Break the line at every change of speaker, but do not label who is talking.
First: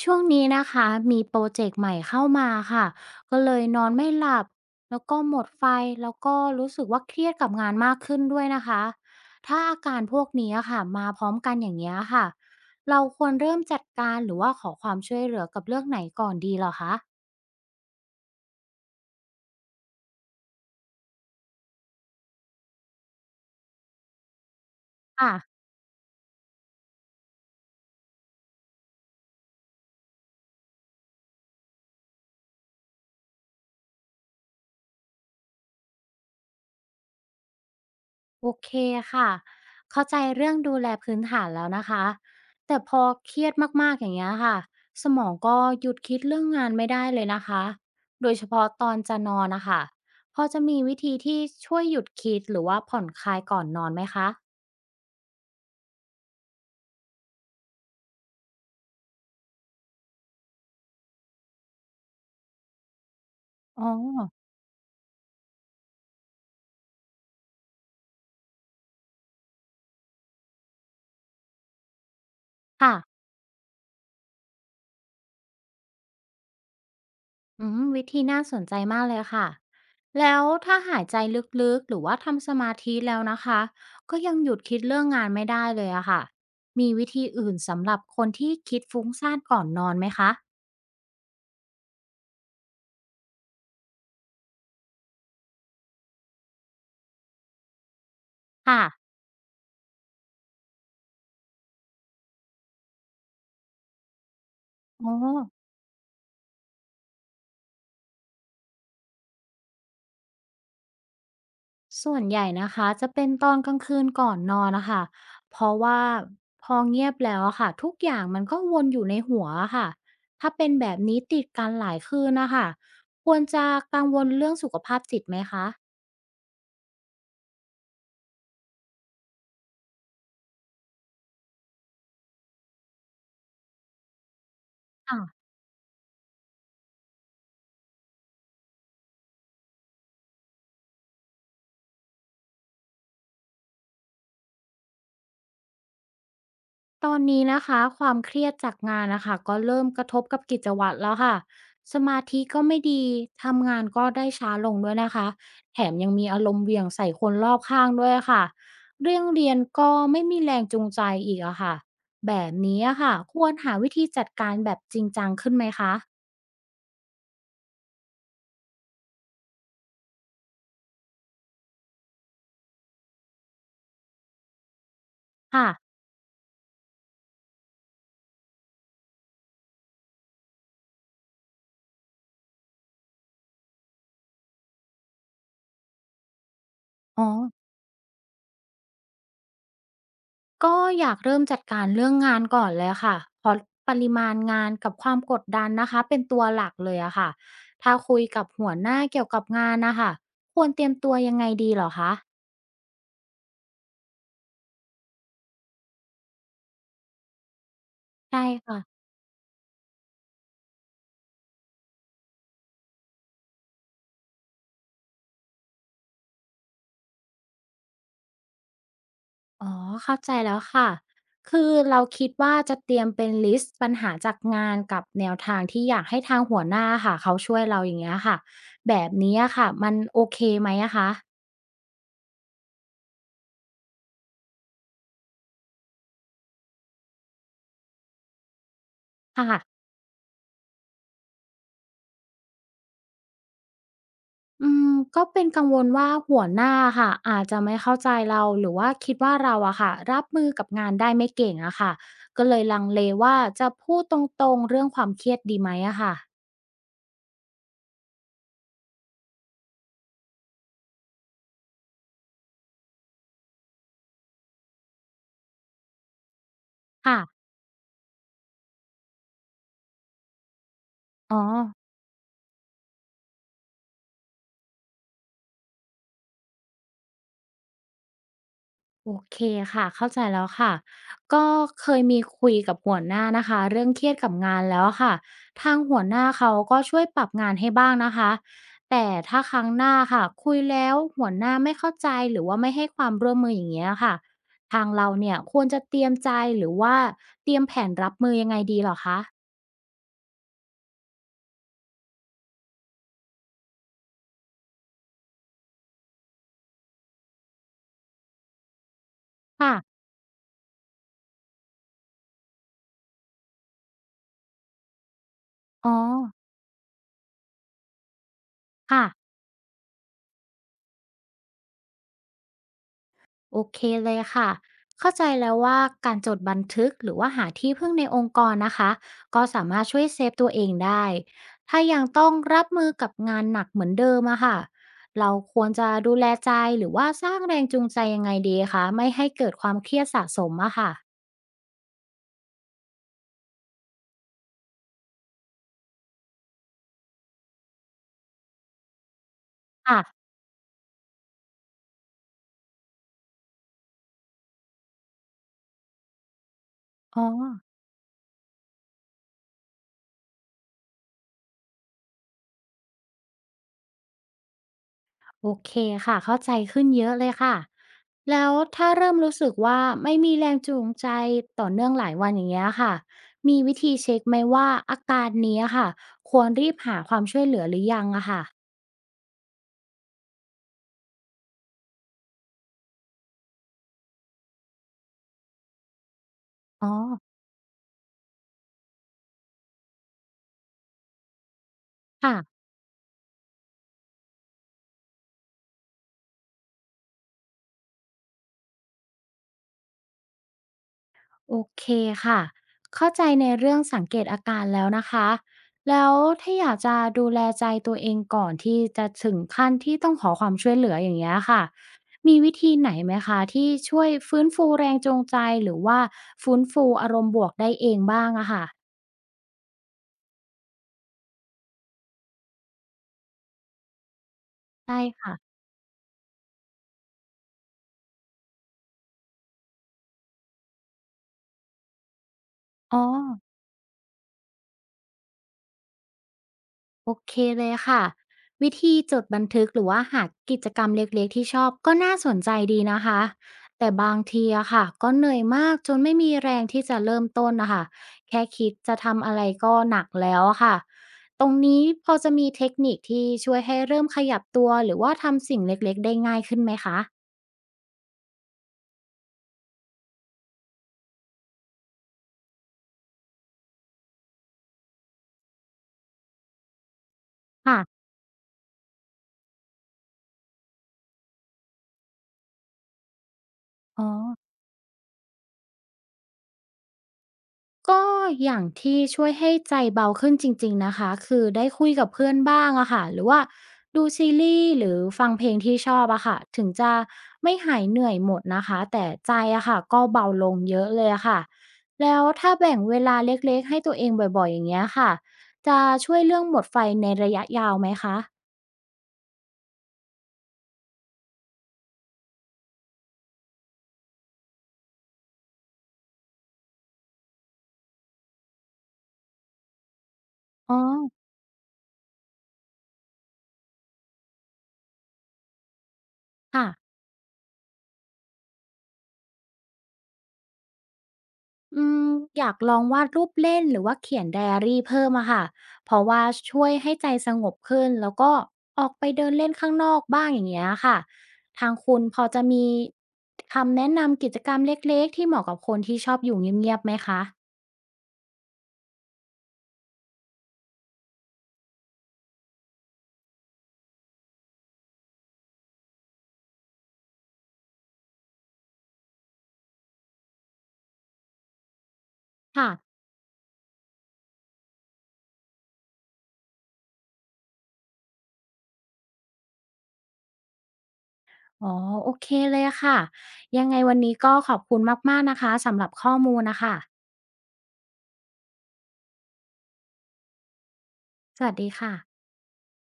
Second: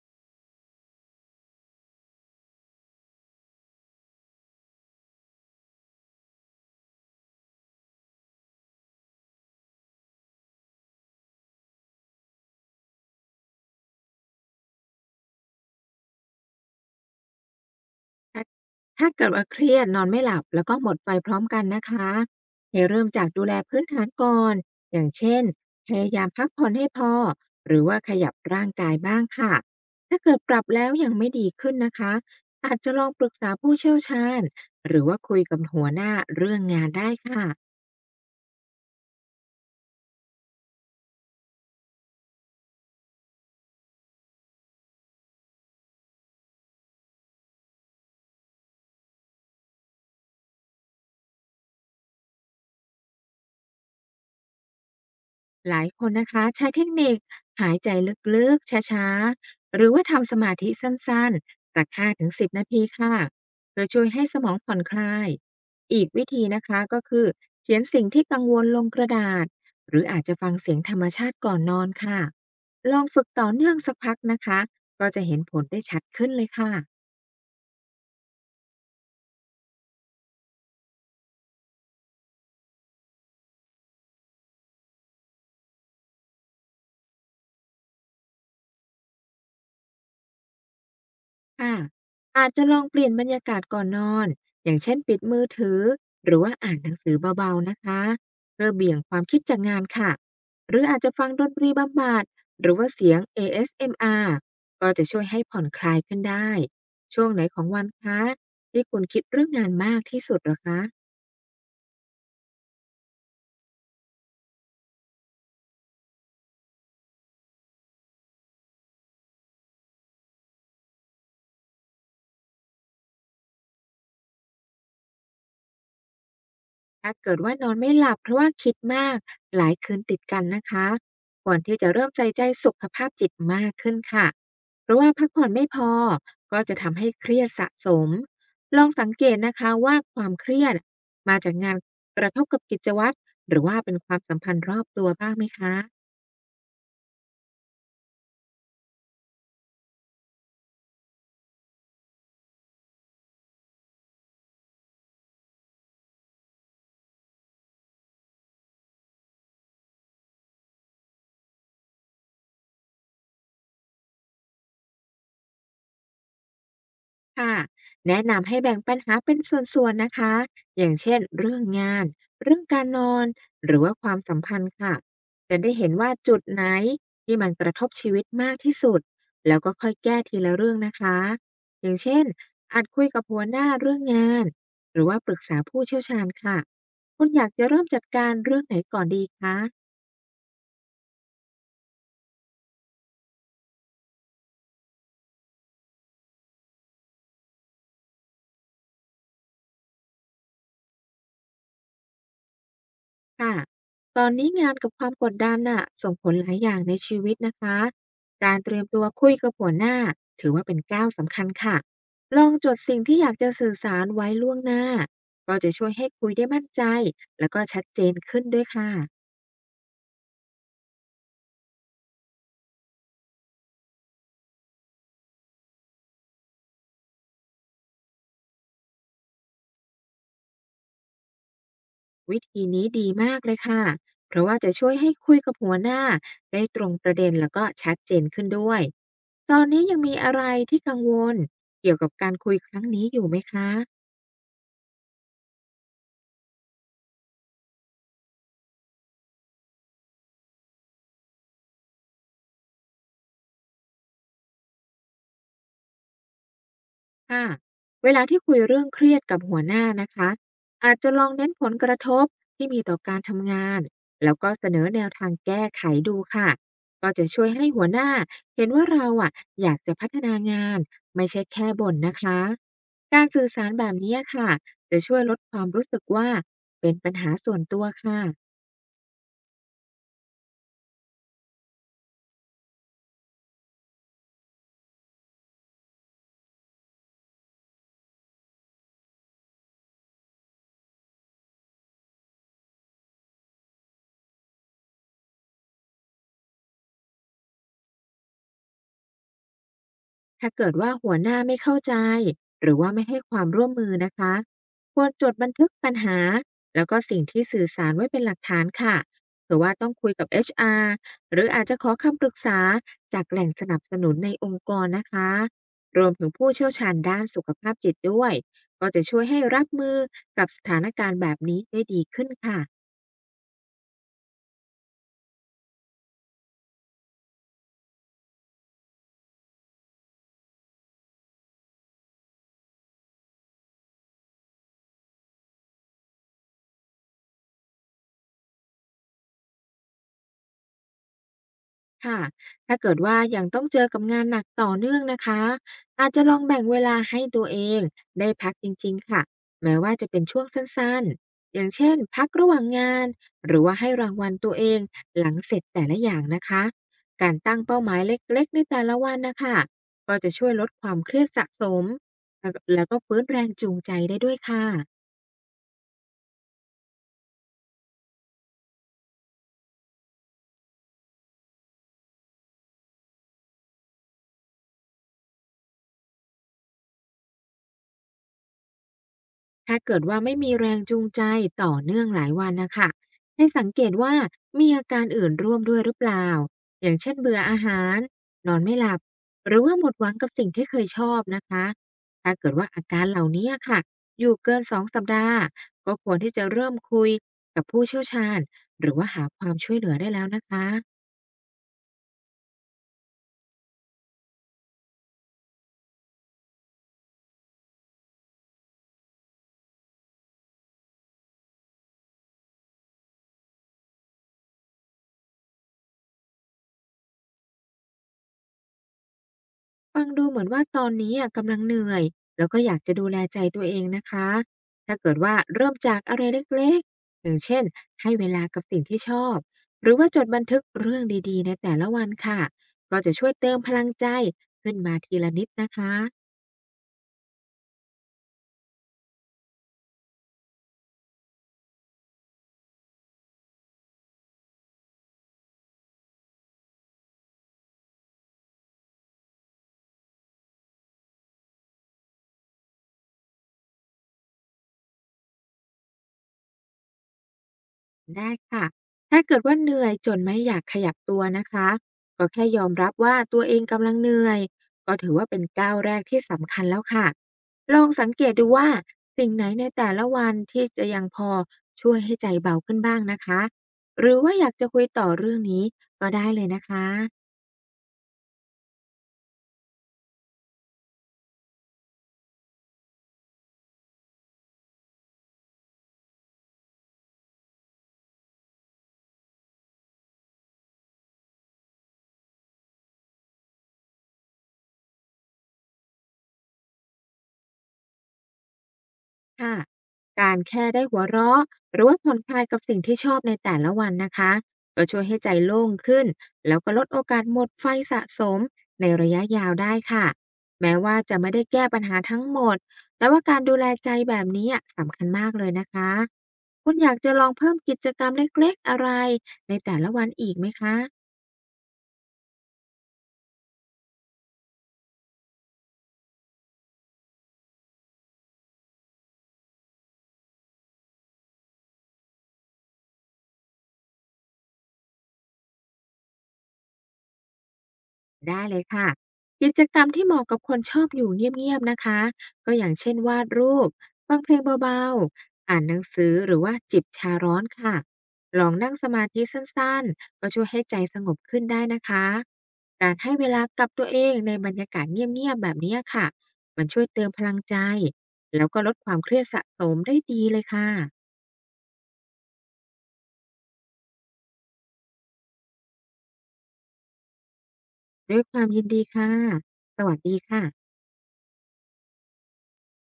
ช่วงนี้นะคะมีโปรเจกต์ใหม่เข้ามาค่ะก็เลยนอนไม่หลับแล้วก็หมดไฟแล้วก็รู้สึกว่าเครียดกับงานมากขึ้นด้วยนะคะถ้าอาการพวกนี้ค่ะมาพร้อมกันอย่างนี้ยค่ะเราควรเริ่มจัดการหรือว่าขอความช่วยเหลือกับเรื่องไหนก่อนดีเหรอคะ
ถ้าถ้าเกิดว่าเครียดนอนไม่หลับแล้วก็หมดไฟพร้อมกันนะคะให้เริ่มจากดูแลพื้นฐานก่อน อย่าง
อ่ะ
เช่นพยายามพักผ่อนให้พอหรือว่าขยับร่างกายบ้างค่ะ ถ้าเกิดปรับแล้วยังไม่ดีขึ้นนะคะอาจจะลองปรึกษาผู้เชี่ยวชาญหรือว่าคุยกับหัวหน้าเรื่องงานได้ค่ะ
โอเคค่ะเข้าใจเรื่องดูแลพื้นฐานแล้วนะคะแต่พอเครียดมากๆอย่างเงี้ยค่ะสมองก็หยุดคิดเรื่องงานไม่ได้เลยนะคะโดยเฉพาะตอนจะนอนนะคะพอจะมีวิธีที่ช่วยหยุดคิดหรือว่าผ่อนคลายก่อนนอนไหมคะ
หลายคนนะคะใช้เทคนิคหายใจลึกๆ ช้าๆ หรือว่าทำสมาธิสั้นๆสัก5-10 นาทีค่ะเพื่
อ๋
อ
อ
ช่วยให้สมองผ่อนคลายอีกวิธีนะคะก็คือเขียนสิ่งที่กังวลลงกระดาษหรืออาจจะฟังเสียงธรรมชาติก่อนนอนค่ะล
ค่ะ
องฝึกต่อเนื่องสักพักนะคะก็จะเห็นผลได้ชัดขึ้นเลยค่ะ
อืมวิธีน่าสนใจมากเลยค่ะแล้วถ้าหายใจลึกๆหรือว่าทำสมาธิแล้วนะคะก็ยังหยุดคิดเรื่องงานไม่ได้เลยอะค่ะมีวิธีอื่นสำหรับคนที่คิดฟุ้งซ่านก่อนนอนไหมคะ
ค่ะอาจจะลองเปลี่ยนบรรยากาศก่อนนอนอย่างเช่นปิดมือถือหรือว่าอ่านหนังสือเบาๆนะคะเพื่อ
ค่ะ
เบี่ยงความคิดจากงานค่ะหรืออาจจะฟังดนตรีบำบัดหรือว่าเสียง ASMR ก็จะ
อ๋อ
ช่วยให้ผ่อนคลายขึ้นได้ช่วงไหนของวันคะที่คุณคิดเรื่องงานมากที่สุดเหรอคะ
ส่วนใหญ่นะคะจะเป็นตอนกลางคืนก่อนนอนนะคะเพราะว่าพอเงียบแล้วอะค่ะทุกอย่างมันก็วนอยู่ในหัวอะค่ะถ้าเป็นแบบนี้ติดกันหลายคืนนะคะควรจะกังวลเรื่องสุขภาพจิตไหมคะ
ถ้าเกิดว่านอนไม่หลับเพราะว่าคิดมากหลายคืนติดกันนะคะควรที่จะเริ่มใส่ใจสุขภาพจิตมากขึ้นค่ะเพราะว่าพักผ่อนไม่พอก็จะทำให้เครียดสะสมลองสังเกตนะคะว่าความเครียดมาจากงานกระทบกับกิจวัตรหรือว่าเป็นความสัมพันธ์รอบตัวบ้างไหมคะ
ตอนนี้นะคะความเครียดจากงานนะคะก็เริ่มกระทบกับกิจวัตรแล้วค่ะสมาธิก็ไม่ดีทำงานก็ได้ช้าลงด้วยนะคะแถมยังมีอารมณ์เหวี่ยงใส่คนรอบข้างด้วยค่ะเรื่องเรียนก็ไม่มีแรงจูงใจอีกอะค่ะแบบนี้อะค่ะควรหาวิธีจัดการแบบจริงจังขึ้นไหมคะ
ค่ะแนะนำให้แบ่งปัญหาเป็นส่วนๆนะคะอย่างเช่นเรื่องงานเรื่องการนอนหรือว่าความสัมพันธ์ค่ะจะ
ค่ะ
ได้เห็นว่าจุดไหนที่มันกระทบชีวิตมากที่สุดแล้วก็ค่อยแก้ทีละเรื่องนะคะอย่างเช่นอาจคุยกับหัวหน้าเรื่องงานหรือว่าปรึกษาผู้เชี่ยวชาญค่ะคุ
อ๋อ
ณอยากจะเริ่มจัดการเรื่องไหนก่อนดีคะ
ก็อยากเริ่มจัดการเรื่องงานก่อนเลยค่ะเพราะปริมาณงานกับความกดดันนะคะเป็นตัวหลักเลยอะค่ะถ้าคุยกับหัวหน้าเกี่ยวกับงานนะคะควรเตรียมตัวยังไงดีเหรอคะ
ค่ะตอนนี้งานกับความกดดันน่ะส่งผลหลายอย่างในชีวิตนะคะ
ใช่
การเตรียม
ค่ะ
ตัวคุยกับหัวหน้าถือว่าเป็นก้าวสำคัญค่ะ ลองจดสิ่งที่อยากจะสื่อสารไว้ล่วงหน้าก็จะช่วยให้คุยได้มั่นใจแล้วก็ชัดเจนขึ้นด้วยค่ะ
อ๋อเข้าใจแล้วค่ะคือเราคิดว่าจะเตรียมเป็นลิสต์ปัญหาจากงานกับแนวทางที่อยากให้ทางหัวหน้าค่ะเขาช่วยเราอย่างเงี้ยค่ะแบบนี้อะค่ะมันโอเคไหมอะคะ
วิธีนี้ดีมากเลยค่ะเพราะว่าจะช่วยให้คุยกับหัวหน้าได้ตรงประเด็นแล้วก็ชัดเจนขึ้นด้วยตอ
ค่ะ
นนี้ยังมีอะไรที่กังวลเกี่ยวกับการคุยครั้งนี้อยู่ไหมคะ
อืมก็เป็นกังวลว่าหัวหน้าค่ะอาจจะไม่เข้าใจเราหรือว่าคิดว่าเราอะค่ะรับมือกับงานได้ไม่เก่งอะค่ะก็เลยลังเลว่าจะพูดตรงๆเรื่องความเครียดดีไหมอะค่ะ
ค่ะเวลาที่คุยเรื่องเครียดกับหัวหน้านะคะอาจจะลองเน้นผลกระทบที่มีต่อการทำงานแล้วก็เสนอแนวทางแก้ไขดูค่ะก็
ค่ะ
จะช่วยให้หัวหน้าเห็นว่าเราอ่ะอยากจะพัฒนางานไม่
อ๋อ
ใช่แค่บ่นนะคะการสื่อสารแบบนี้ค่ะจะช่วยลดความรู้สึกว่าเป็นปัญหาส่วนตัวค่ะ
โอเคค่ะเข้าใจแล้วค่ะก็เคยมีคุยกับหัวหน้านะคะเรื่องเครียดกับงานแล้วค่ะทางหัวหน้าเขาก็ช่วยปรับงานให้บ้างนะคะแต่ถ้าครั้งหน้าค่ะคุยแล้วหัวหน้าไม่เข้าใจหรือว่าไม่ให้ความร่วมมืออย่างเงี้ยค่ะทางเราเนี่ยควรจะเตรียมใจหรือว่าเตรียมแผนรับมือยังไงดีเหรอคะ
ถ้าเกิดว่าหัวหน้าไม่เข้าใจหรือว่าไม่ให้ความร่วมมือนะคะควรจดบันทึกปัญหาแล้วก็สิ่งที่สื่อสารไว้เป็นหลักฐานค่ะหรือว่า
ค่ะ
ต้องคุยกับ HR หรืออาจจะขอคำปรึกษาจากแหล่งสนับสนุนในองค์กรนะคะ
อ๋อ
รวมถึงผู้เชี่ยวชาญด้านสุขภาพจิตด้วยก็จะ
ค่ะ
ช่วยให้รับมือกับสถานการณ์แบบนี้ได้ดีขึ้นค่ะ
โอเคเลยค่ะ เข้าใจแล้วว่าการจดบันทึกหรือว่าหาที่พึ่งในองค์กรนะคะก็สามารถช่วยเซฟตัวเองได้ ถ้ายังต้องรับมือกับงานหนักเหมือนเดิมอะค่ะเราควรจะดูแลใจหรือว่าสร้างแรงจูงใจยังไงดีคะไม่ให้เกิดความเครียดสะสมอะค่ะ
ค่ะถ้าเกิดว่ายังต้องเจอกับงานหนักต่อเนื่องนะคะอาจจะลองแบ่งเวลาให้ตัวเองได้พักจริงๆค่ะ แม้ว่า
ค่ะ
จะเป็นช่วงสั้นๆ อย่างเช่นพักระหว่างงานหรือว่าให้รางวัลตัวเองหลังเสร็จแต่ละอย่างนะคะ
อ๋อ
การตั้งเป้าหมายเล็กๆในแต่ละวันนะคะก็จะช่วยลดความเครียดสะสมแล้วก็ฟื้นแรงจูงใจได้ด้วยค่ะ
โอเคค่ะเข้าใจขึ้นเยอะเลยค่ะแล้วถ้าเริ่มรู้สึกว่าไม่มีแรงจูงใจต่อเนื่องหลายวันอย่างเงี้ยค่ะมีวิธีเช็คไหมว่าอาการเนี้ยค่ะควรรีบหาความช่วยเหลือหรือยังอะค่ะ
ถ้าเกิดว่าไม่มีแรงจูงใจต่อเนื่องหลายวันนะคะให้สังเกตว่ามีอาการอื่นร่วมด้วยหรือเปล่าอ
อ๋อ
ย่างเช่นเบื่ออาหารนอนไม่หลับหรือว่าหมดหวังกับสิ่งที่เคยชอบนะคะถ้าเกิด
ค่ะ
ว่าอาการเหล่านี้ค่ะอยู่เกิน2 สัปดาห์ก็ควรที่จะเริ่มคุยกับผู้เชี่ยวชาญหรือว่าหาความช่วยเหลือได้แล้วนะคะ
โอเคค่ะเข้าใจในเรื่องสังเกตอาการแล้วนะคะแล้วถ้าอยากจะดูแลใจตัวเองก่อนที่จะถึงขั้นที่ต้องขอความช่วยเหลืออย่างเงี้ยค่ะมีวิธีไหนไหมคะที่ช่วยฟื้นฟูแรงจูงใจหรือว่าฟื้นฟูอารมณ์บวกได้เองบ้างอะค่ะ
ฟังดูเหมือนว่าตอนนี้อะกำลังเหนื่อยแล้วก็อยากจะดูแลใจตัวเองนะคะถ้า
ได้
เกิด
ค่ะ
ว่าเริ่มจากอะไรเล็กๆอย่างเช่นให้เวลากับสิ่งที่ชอบหรือว่าจดบันทึกเรื่องดีๆในแต่ละวันค่ะก็
อ๋อ
จะช่วยเติมพลังใจขึ้นมาทีละนิดนะคะ
โอเคเลยค่ะวิธีจดบันทึกหรือว่าหากิจกรรมเล็กๆที่ชอบก็น่าสนใจดีนะคะแต่บางทีอะค่ะก็เหนื่อยมากจนไม่มีแรงที่จะเริ่มต้นนะคะแค่คิดจะทำอะไรก็หนักแล้วอะค่ะตรงนี้พอจะมีเทคนิคที่ช่วยให้เริ่มขยับตัวหรือว่าทำสิ่งเล็กๆได้ง่ายขึ้นไหมคะ
ได้ค่ะ ถ้าเกิดว่าเหนื่อยจนไม่อยากขยับตัวนะคะ ก็แค่ยอมรับว่าตัวเองกำลังเหนื่อยก็ถือว่าเป็นก้าวแรกที่สำคัญแล้วค่ะ ลอง
ค่ะ
สังเกตดูว่าสิ่งไหนในแต่ละวันที่จะยังพอช่วยให้ใจเบาขึ้นบ้างนะคะ ห
อ๋อ
รือว่าอยากจะคุยต่อเรื่องนี้ก็ได้เลยนะคะ
ก็อย่างที่ช่วยให้ใจเบาขึ้นจริงๆนะคะคือได้คุยกับเพื่อนบ้างอะค่ะหรือว่าดูซีรีส์หรือฟังเพลงที่ชอบอะค่ะถึงจะไม่หายเหนื่อยหมดนะคะแต่ใจอะค่ะก็เบาลงเยอะเลยอะค่ะแล้วถ้าแบ่งเวลาเล็กๆให้ตัวเองบ่อยๆอย่างเงี้ยค่ะจะช่วยเรื่องหมดไฟในระยะยาวไหมคะ
ค่ะการแค่ได้หัวเราะหรือว่าผ่อนคลายกับสิ่งที่ชอบในแต่ละวันนะคะก็ช่วยให้ใจโล่งขึ้นแล้วก็ลดโอกาสหมดไฟสะสมในระยะยาวได้ค่ะแม้
อ๋อ
ว่าจะไม่ได้แก้ปัญหาทั้งหมดแต่ว่าการดูแลใจแบบนี้อะสำคัญมากเลยนะคะ
ค่ะ
คุณอยากจะลองเพิ่มกิจกรรมเล็กๆอะไรในแต่ละวันอีกไหมคะ
อืมอยากลองวาดรูปเล่นหรือว่าเขียนไดอารี่เพิ่มอะค่ะเพราะว่าช่วยให้ใจสงบขึ้นแล้วก็ออกไปเดินเล่นข้างนอกบ้างอย่างเงี้ยค่ะทางคุณพอจะมีคำแนะนำกิจกรรมเล็กๆที่เหมาะกับคนที่ชอบอยู่เงียบๆไหมคะ
ได้เลยค่ะกิจกรรมที่เหมาะกับคนชอบอยู่เงียบๆนะคะก็อย่างเช่นวาดรูปฟังเพลงเบาๆอ่านหนังสือหรือว่าจิบชาร้อนค่ะลองนั่งสมาธิสั้นๆก็ช่วยให้ใจสงบขึ้นได้นะคะ
ค่ะ
การให้เวลากับตัวเองในบรรยากาศเงียบๆแบบนี้ค่ะมันช่วยเติมพลังใจแล้วก็ลดความเครียดสะสมได้ดีเลยค่ะ
อ๋อโอเคเลยค่ะยังไงวันนี้ก็ขอบคุณมากๆนะคะสำหรับข้อมูลนะคะ
ด้วยความยินดีค่ะสวัสดีค่ะ
สวัสดีค่ะ